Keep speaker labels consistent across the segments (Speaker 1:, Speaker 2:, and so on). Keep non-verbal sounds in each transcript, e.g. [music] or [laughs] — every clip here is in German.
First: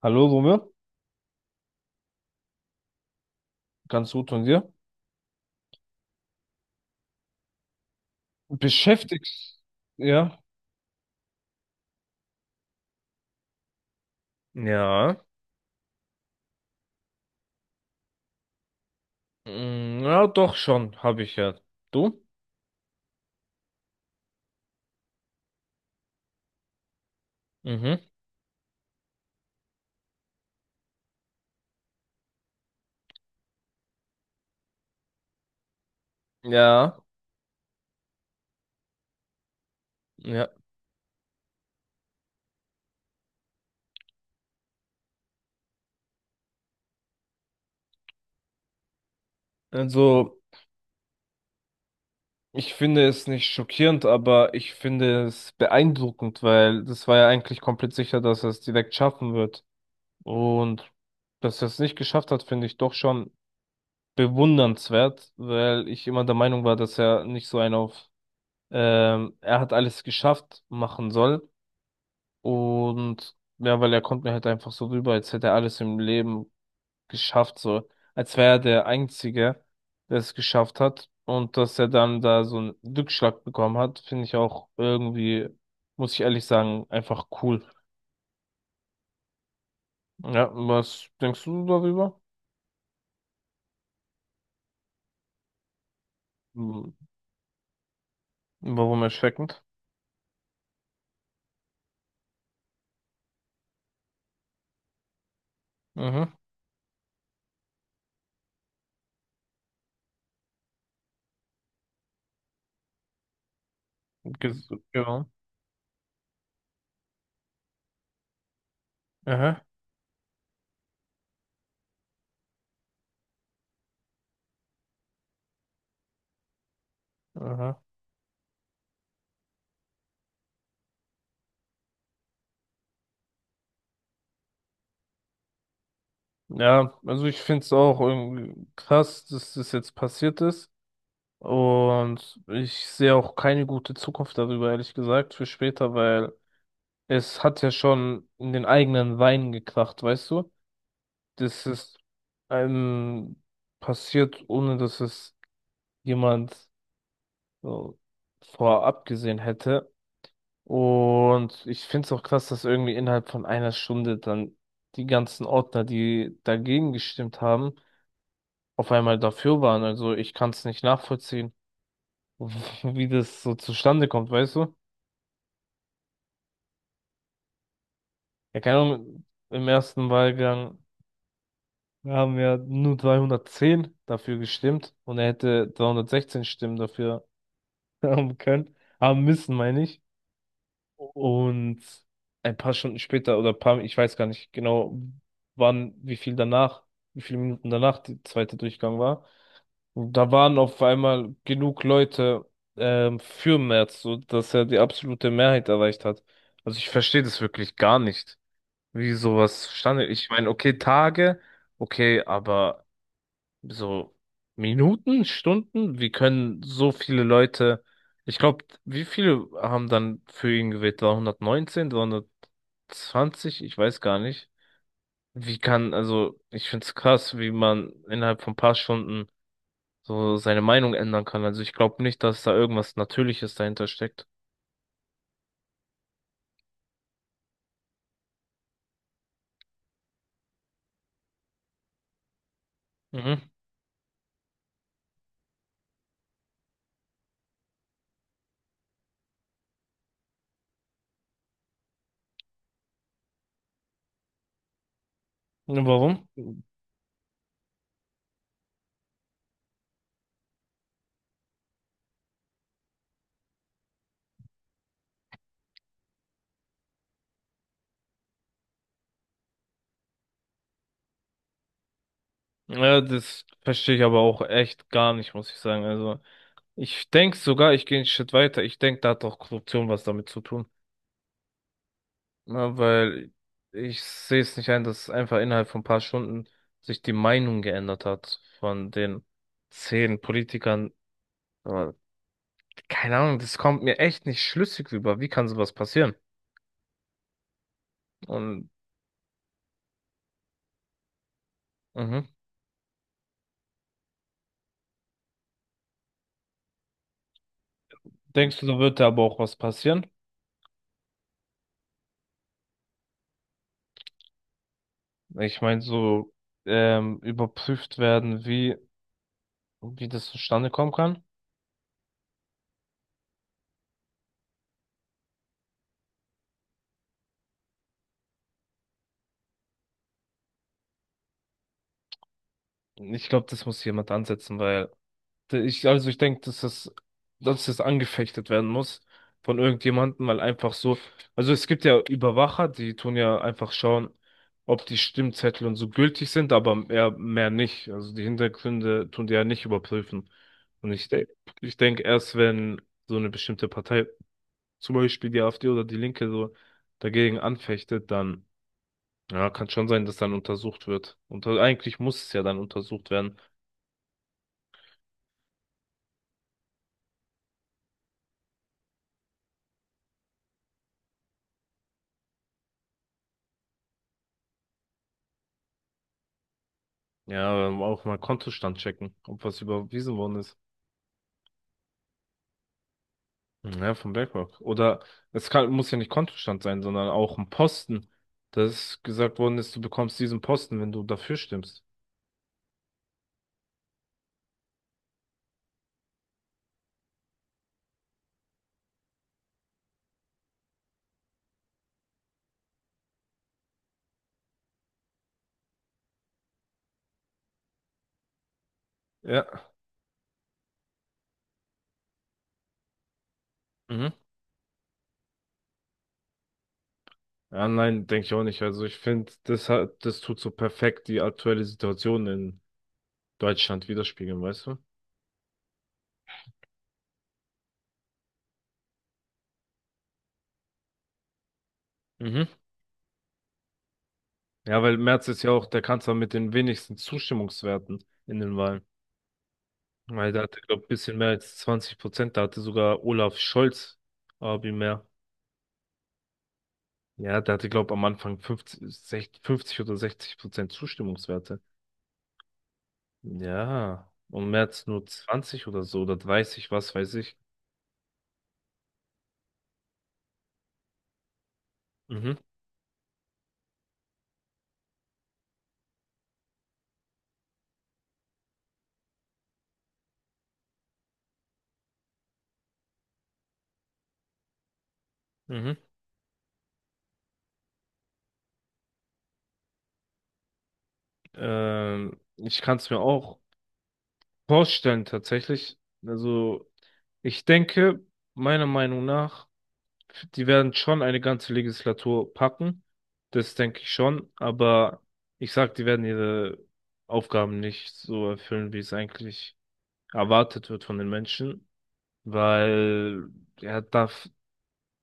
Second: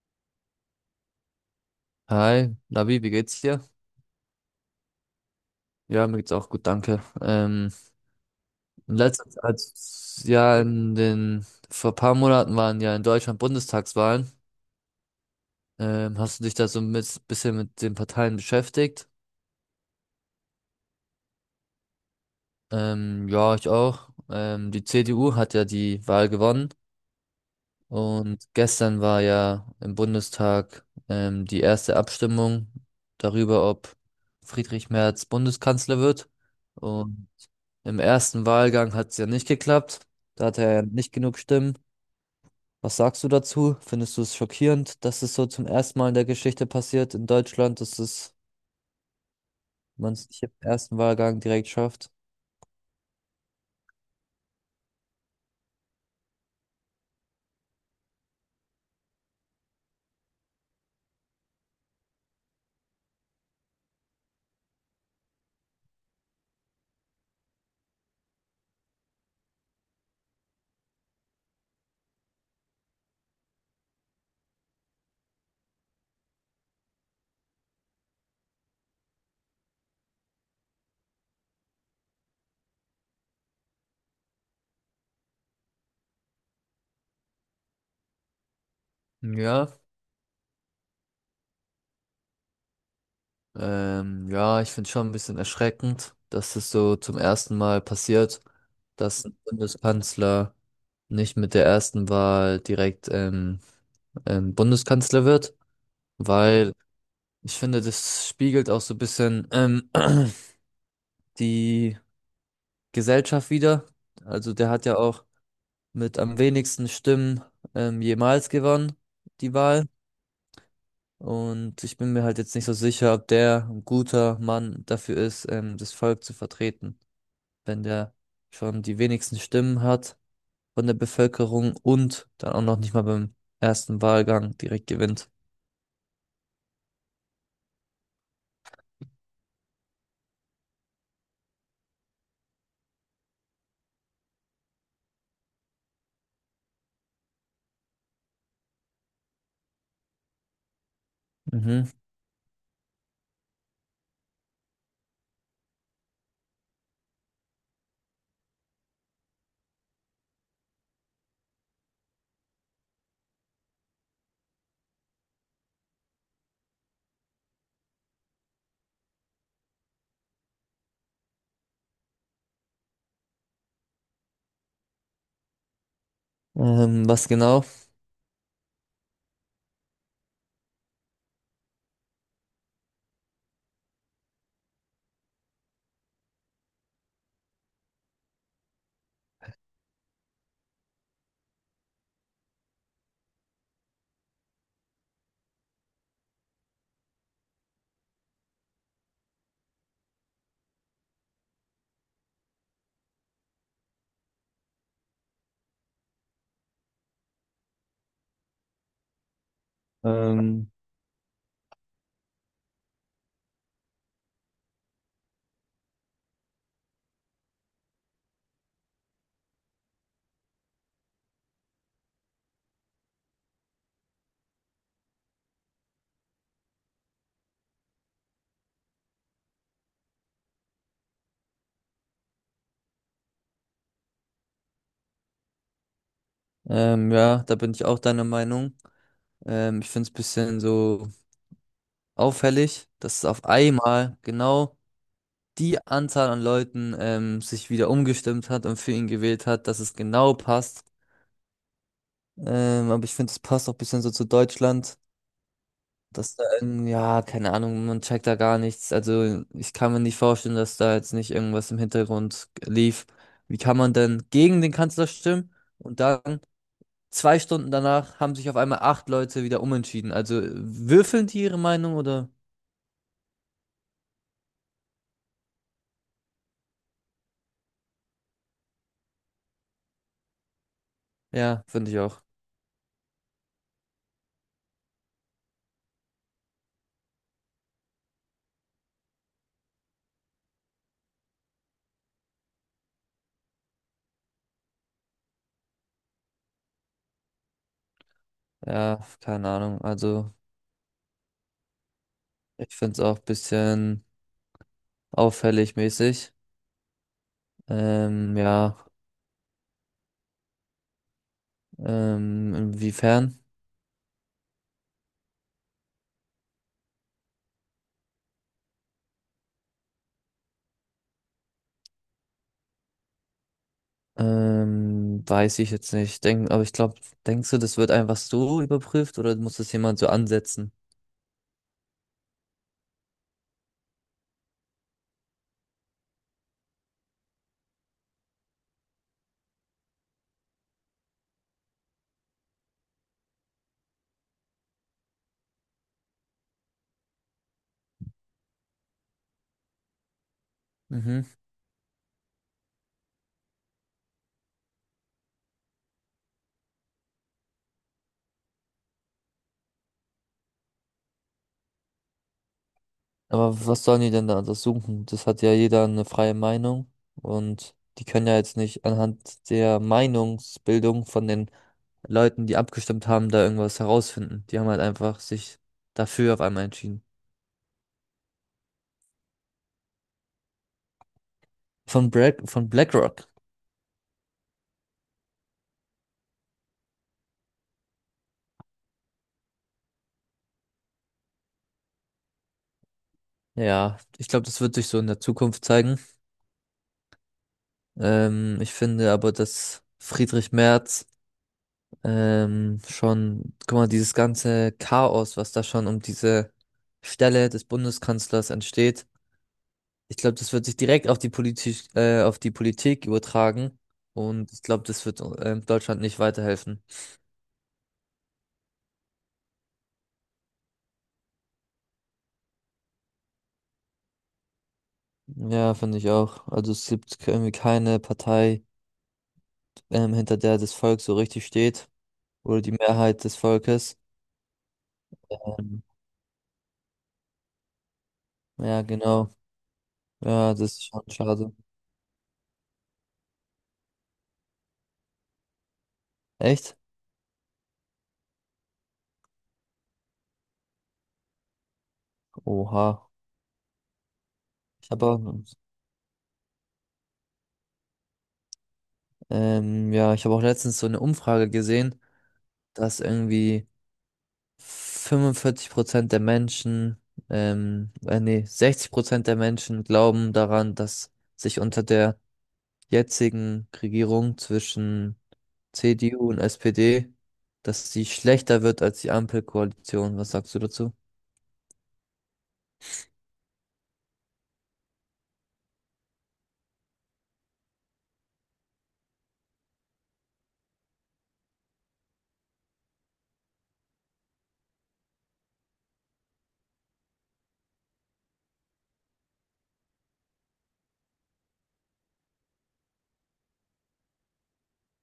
Speaker 1: Hallo, Romeo.
Speaker 2: Hi, Lavi, wie geht's dir?
Speaker 1: Ganz gut, von dir?
Speaker 2: Ja, mir geht's auch gut, danke. In letzter
Speaker 1: Beschäftigst,
Speaker 2: Zeit,
Speaker 1: ja?
Speaker 2: ja, vor ein paar Monaten waren ja in Deutschland Bundestagswahlen.
Speaker 1: Ja.
Speaker 2: Hast du dich da so ein bisschen mit den Parteien beschäftigt?
Speaker 1: Mm, ja, doch schon, habe ich ja. Du?
Speaker 2: Ja, ich auch. Die CDU hat ja die Wahl gewonnen
Speaker 1: Mhm.
Speaker 2: und gestern war ja im Bundestag die erste Abstimmung darüber, ob Friedrich Merz Bundeskanzler wird.
Speaker 1: Ja,
Speaker 2: Und im ersten Wahlgang hat es ja nicht geklappt. Da
Speaker 1: ja.
Speaker 2: hat er ja nicht genug Stimmen. Was sagst du dazu? Findest du es schockierend, dass es so zum ersten Mal in der Geschichte passiert in Deutschland, dass es man es
Speaker 1: Also,
Speaker 2: nicht im ersten Wahlgang direkt schafft?
Speaker 1: ich finde es nicht schockierend, aber ich finde es beeindruckend, weil das war ja eigentlich komplett sicher, dass er es direkt schaffen wird. Und dass er es nicht geschafft hat, finde ich doch schon bewundernswert, weil ich immer der Meinung war, dass er nicht so einen auf, er hat alles geschafft machen soll. Und ja, weil er kommt mir halt einfach so rüber, als hätte er alles im Leben geschafft, so. Als wäre er der Einzige, der es geschafft hat. Und dass er dann da so einen Rückschlag bekommen hat, finde ich auch irgendwie, muss ich ehrlich sagen, einfach cool.
Speaker 2: Ja,
Speaker 1: Ja, was denkst du darüber?
Speaker 2: ja, ich finde schon ein bisschen erschreckend, dass es
Speaker 1: Hm,
Speaker 2: so zum ersten Mal passiert,
Speaker 1: warum
Speaker 2: dass ein
Speaker 1: erschreckend?
Speaker 2: Bundeskanzler nicht mit der ersten Wahl direkt Bundeskanzler wird,
Speaker 1: Mhm.
Speaker 2: weil ich finde, das spiegelt auch so ein bisschen [clears throat] die Gesellschaft wieder. Also der hat ja auch
Speaker 1: Genau.
Speaker 2: mit am wenigsten Stimmen jemals gewonnen, die
Speaker 1: Aha.
Speaker 2: Wahl. Und ich bin mir halt jetzt nicht so sicher, ob der ein guter Mann dafür ist, das Volk zu vertreten,
Speaker 1: Aha.
Speaker 2: wenn der schon die wenigsten Stimmen hat von der Bevölkerung und dann auch noch nicht mal beim ersten Wahlgang direkt gewinnt.
Speaker 1: Ja, also ich finde es auch irgendwie krass, dass das jetzt passiert ist. Und ich sehe auch keine gute Zukunft darüber, ehrlich gesagt, für später, weil es hat ja schon in den eigenen Wein gekracht, weißt du? Das
Speaker 2: Mhm.
Speaker 1: ist einem passiert, ohne dass es jemand so vorab gesehen hätte. Und ich finde es auch krass, dass irgendwie innerhalb von einer Stunde dann die ganzen Ordner, die dagegen gestimmt haben, auf einmal dafür waren. Also ich kann es nicht nachvollziehen, [laughs] wie das so zustande kommt, weißt du?
Speaker 2: Was genau?
Speaker 1: Ja, keine Ahnung, im ersten Wahlgang haben ja nur 210 dafür gestimmt und er hätte 316 Stimmen dafür [laughs] haben können, haben müssen, meine ich. Und ein paar Stunden später oder ein paar, ich weiß gar nicht genau, wann, wie viel danach, wie viele Minuten danach der zweite Durchgang war. Und da waren auf einmal genug Leute für Merz, so dass er die absolute Mehrheit erreicht hat. Also ich verstehe das wirklich gar nicht, wie sowas zustande. Ich meine,
Speaker 2: Ähm,
Speaker 1: okay, Tage, okay, aber so Minuten, Stunden, wie können so viele Leute, ich glaube, wie viele haben dann für ihn gewählt? War 119. Ich weiß gar nicht. Wie kann, also, ich finde es krass, wie man innerhalb von ein paar Stunden so seine Meinung ändern kann. Also, ich glaube nicht, dass da irgendwas Natürliches dahinter steckt.
Speaker 2: ja, da bin ich auch deiner Meinung. Ich finde es ein bisschen so auffällig, dass auf
Speaker 1: Mhm.
Speaker 2: einmal genau die Anzahl an Leuten sich wieder umgestimmt hat und für ihn gewählt hat, dass es genau passt. Aber ich finde, es passt auch ein bisschen so zu Deutschland,
Speaker 1: Und warum?
Speaker 2: dass da, ja, keine Ahnung, man checkt da gar nichts. Also ich kann mir nicht vorstellen, dass da jetzt nicht irgendwas im Hintergrund lief. Wie kann man denn gegen den Kanzler stimmen und dann zwei Stunden danach haben sich auf einmal acht Leute wieder umentschieden? Also würfeln die ihre Meinung oder?
Speaker 1: Ja, das verstehe ich aber auch echt gar nicht, muss ich sagen. Also, ich denke sogar, ich gehe einen Schritt weiter. Ich denke, da hat auch Korruption was damit zu tun.
Speaker 2: Ja, finde ich auch.
Speaker 1: Na, weil ich sehe es nicht ein, dass einfach innerhalb von ein paar Stunden sich die Meinung geändert hat von den 10 Politikern. Aber keine Ahnung, das kommt mir echt nicht schlüssig rüber. Wie kann sowas passieren? Und
Speaker 2: Ja, keine Ahnung. Also,
Speaker 1: mhm.
Speaker 2: ich finde es auch ein bisschen auffällig mäßig. Ähm,
Speaker 1: Denkst du,
Speaker 2: ja,
Speaker 1: da wird da aber auch was passieren?
Speaker 2: Inwiefern?
Speaker 1: Ich meine, so überprüft werden, wie, wie das zustande kommen kann.
Speaker 2: Weiß ich jetzt nicht. Aber ich glaube, denkst du, das wird einfach so überprüft oder muss das jemand so ansetzen?
Speaker 1: Ich glaube, das muss jemand ansetzen, weil ich, also ich denke, dass das angefechtet werden muss von irgendjemandem, weil einfach so, also es gibt ja Überwacher, die tun ja einfach schauen, ob die Stimmzettel und so gültig sind, aber mehr nicht. Also die Hintergründe tun die ja nicht überprüfen. Und
Speaker 2: Mhm.
Speaker 1: ich denke, erst wenn so eine bestimmte Partei, zum Beispiel die AfD oder die Linke, so dagegen anfechtet, dann, ja, kann schon sein, dass dann untersucht wird. Und eigentlich muss es ja dann untersucht werden.
Speaker 2: Aber was sollen die denn da untersuchen? Das hat ja jeder eine freie Meinung und die können ja jetzt nicht anhand der Meinungsbildung von den Leuten, die abgestimmt haben, da irgendwas herausfinden. Die haben halt einfach sich dafür auf einmal entschieden.
Speaker 1: Ja, auch mal Kontostand checken, ob was überwiesen worden ist.
Speaker 2: Von von BlackRock.
Speaker 1: Ja, von BlackRock. Oder es kann, muss ja nicht Kontostand sein, sondern auch ein Posten, dass gesagt worden ist, du bekommst diesen Posten, wenn du dafür stimmst.
Speaker 2: Ja, ich glaube, das wird sich so in der Zukunft zeigen. Ich finde aber, dass Friedrich Merz schon, guck mal, dieses ganze Chaos, was da schon um diese Stelle des Bundeskanzlers entsteht,
Speaker 1: Ja.
Speaker 2: ich glaube, das wird sich direkt auf die Politik übertragen.
Speaker 1: Mhm.
Speaker 2: Und ich glaube, das wird Deutschland nicht weiterhelfen.
Speaker 1: Ja, nein, denke ich auch nicht. Also ich finde, das hat, das tut so perfekt die aktuelle Situation in Deutschland widerspiegeln, weißt du?
Speaker 2: Ja, finde ich auch. Also es gibt irgendwie keine Partei, hinter der das Volk so richtig steht
Speaker 1: Mhm.
Speaker 2: oder die Mehrheit des Volkes.
Speaker 1: Ja, weil Merz ist ja auch der
Speaker 2: Ähm,
Speaker 1: Kanzler mit den wenigsten Zustimmungswerten in den
Speaker 2: Ja,
Speaker 1: Wahlen.
Speaker 2: genau.
Speaker 1: Weil da
Speaker 2: Ja,
Speaker 1: hatte,
Speaker 2: das
Speaker 1: glaube
Speaker 2: ist
Speaker 1: ich, ein
Speaker 2: schon
Speaker 1: bisschen mehr
Speaker 2: schade.
Speaker 1: als 20%. Da hatte sogar Olaf Scholz Abi mehr.
Speaker 2: Echt?
Speaker 1: Ja, der hatte, glaube ich, am Anfang 50 60, 50 oder 60% Zustimmungswerte.
Speaker 2: Oha.
Speaker 1: Ja, und Merz
Speaker 2: Ich
Speaker 1: nur
Speaker 2: habe auch,
Speaker 1: 20 oder so oder 30, was weiß ich.
Speaker 2: ja, ich habe auch letztens so eine Umfrage gesehen,
Speaker 1: Mhm,
Speaker 2: dass irgendwie 45% der Menschen, nee, 60% der Menschen glauben daran, dass sich unter der jetzigen Regierung zwischen
Speaker 1: mhm.
Speaker 2: CDU und SPD, dass sie schlechter wird als die Ampelkoalition. Was sagst du dazu?
Speaker 1: Ich kann es mir auch vorstellen, tatsächlich. Also, ich denke, meiner Meinung nach, die werden schon eine ganze Legislatur packen. Das denke ich schon. Aber ich sag, die werden ihre Aufgaben nicht so erfüllen, wie es eigentlich erwartet wird von den Menschen. Weil er darf,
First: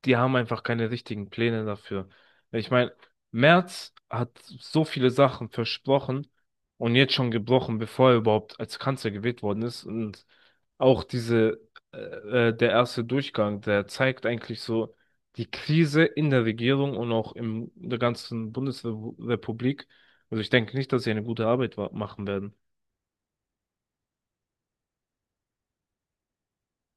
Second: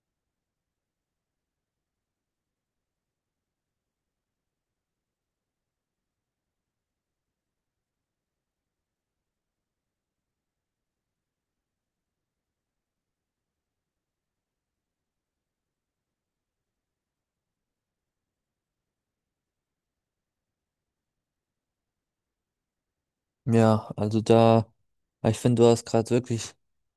Speaker 1: die haben einfach keine richtigen Pläne dafür. Ich meine, Merz hat so viele Sachen versprochen und jetzt schon gebrochen, bevor er überhaupt als Kanzler gewählt worden ist. Und auch diese, der erste Durchgang, der zeigt eigentlich so die Krise in der Regierung und auch in der ganzen Bundesrepublik. Also ich denke nicht, dass sie eine gute Arbeit machen werden.
Speaker 2: Ja, also da, Ich finde, du hast gerade wirklich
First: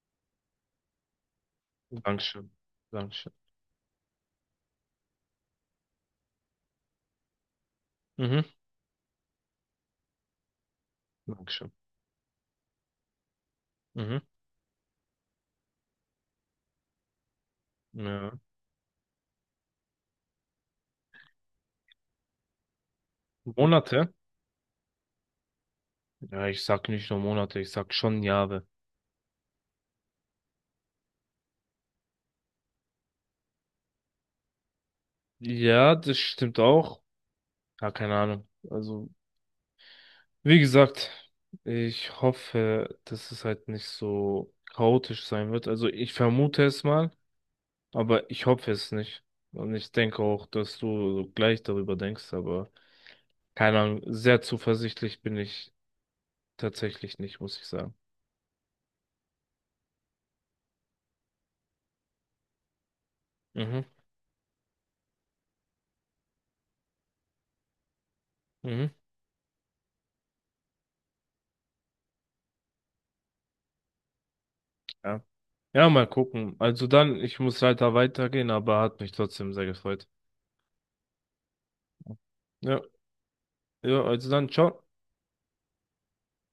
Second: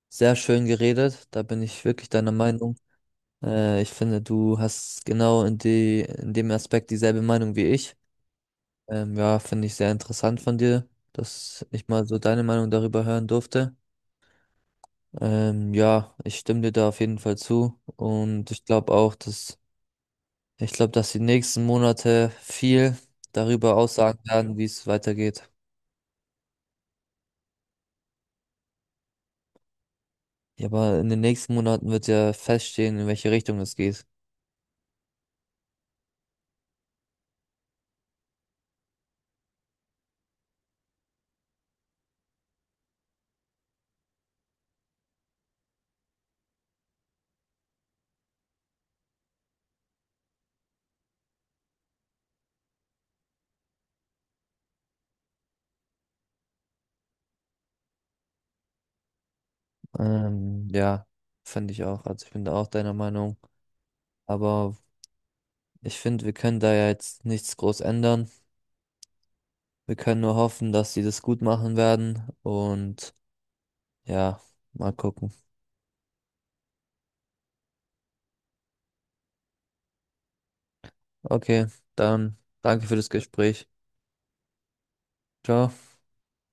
Speaker 2: sehr schön geredet. Da bin ich wirklich deiner
Speaker 1: Dankeschön.
Speaker 2: Meinung.
Speaker 1: Dankeschön.
Speaker 2: Ich finde, du hast genau in dem Aspekt dieselbe Meinung wie ich.
Speaker 1: Mhm.
Speaker 2: Ja, finde ich sehr interessant von dir, dass
Speaker 1: Dankeschön.
Speaker 2: ich mal so deine Meinung darüber hören durfte.
Speaker 1: Mhm.
Speaker 2: Ja, ich stimme dir da auf jeden Fall zu.
Speaker 1: Ja.
Speaker 2: Ich glaube, dass die nächsten Monate viel darüber
Speaker 1: Monate.
Speaker 2: aussagen werden, wie es weitergeht.
Speaker 1: Ja, ich sag nicht nur Monate, ich sag schon Jahre.
Speaker 2: Ja, aber in den nächsten Monaten wird ja feststehen, in welche Richtung es geht.
Speaker 1: Ja, das stimmt auch. Ja, keine Ahnung. Also, wie gesagt, ich hoffe, dass es halt nicht so chaotisch sein wird. Also, ich vermute es mal, aber ich hoffe es nicht. Und ich denke auch, dass du so gleich darüber denkst, aber keine Ahnung, sehr zuversichtlich bin ich tatsächlich nicht, muss ich sagen.
Speaker 2: Ja, finde ich auch. Also ich bin da auch deiner Meinung.
Speaker 1: Mhm,
Speaker 2: Aber ich finde, wir können da ja jetzt nichts groß ändern.
Speaker 1: mhm,
Speaker 2: Wir können nur hoffen, dass sie das gut machen werden. Und ja, mal
Speaker 1: ja.
Speaker 2: gucken.
Speaker 1: Ja, mal gucken. Also dann, ich muss leider weitergehen, aber hat mich trotzdem sehr gefreut.
Speaker 2: Okay, dann
Speaker 1: Ja.
Speaker 2: danke für das Gespräch.
Speaker 1: Yo, also dann çok
Speaker 2: Ciao.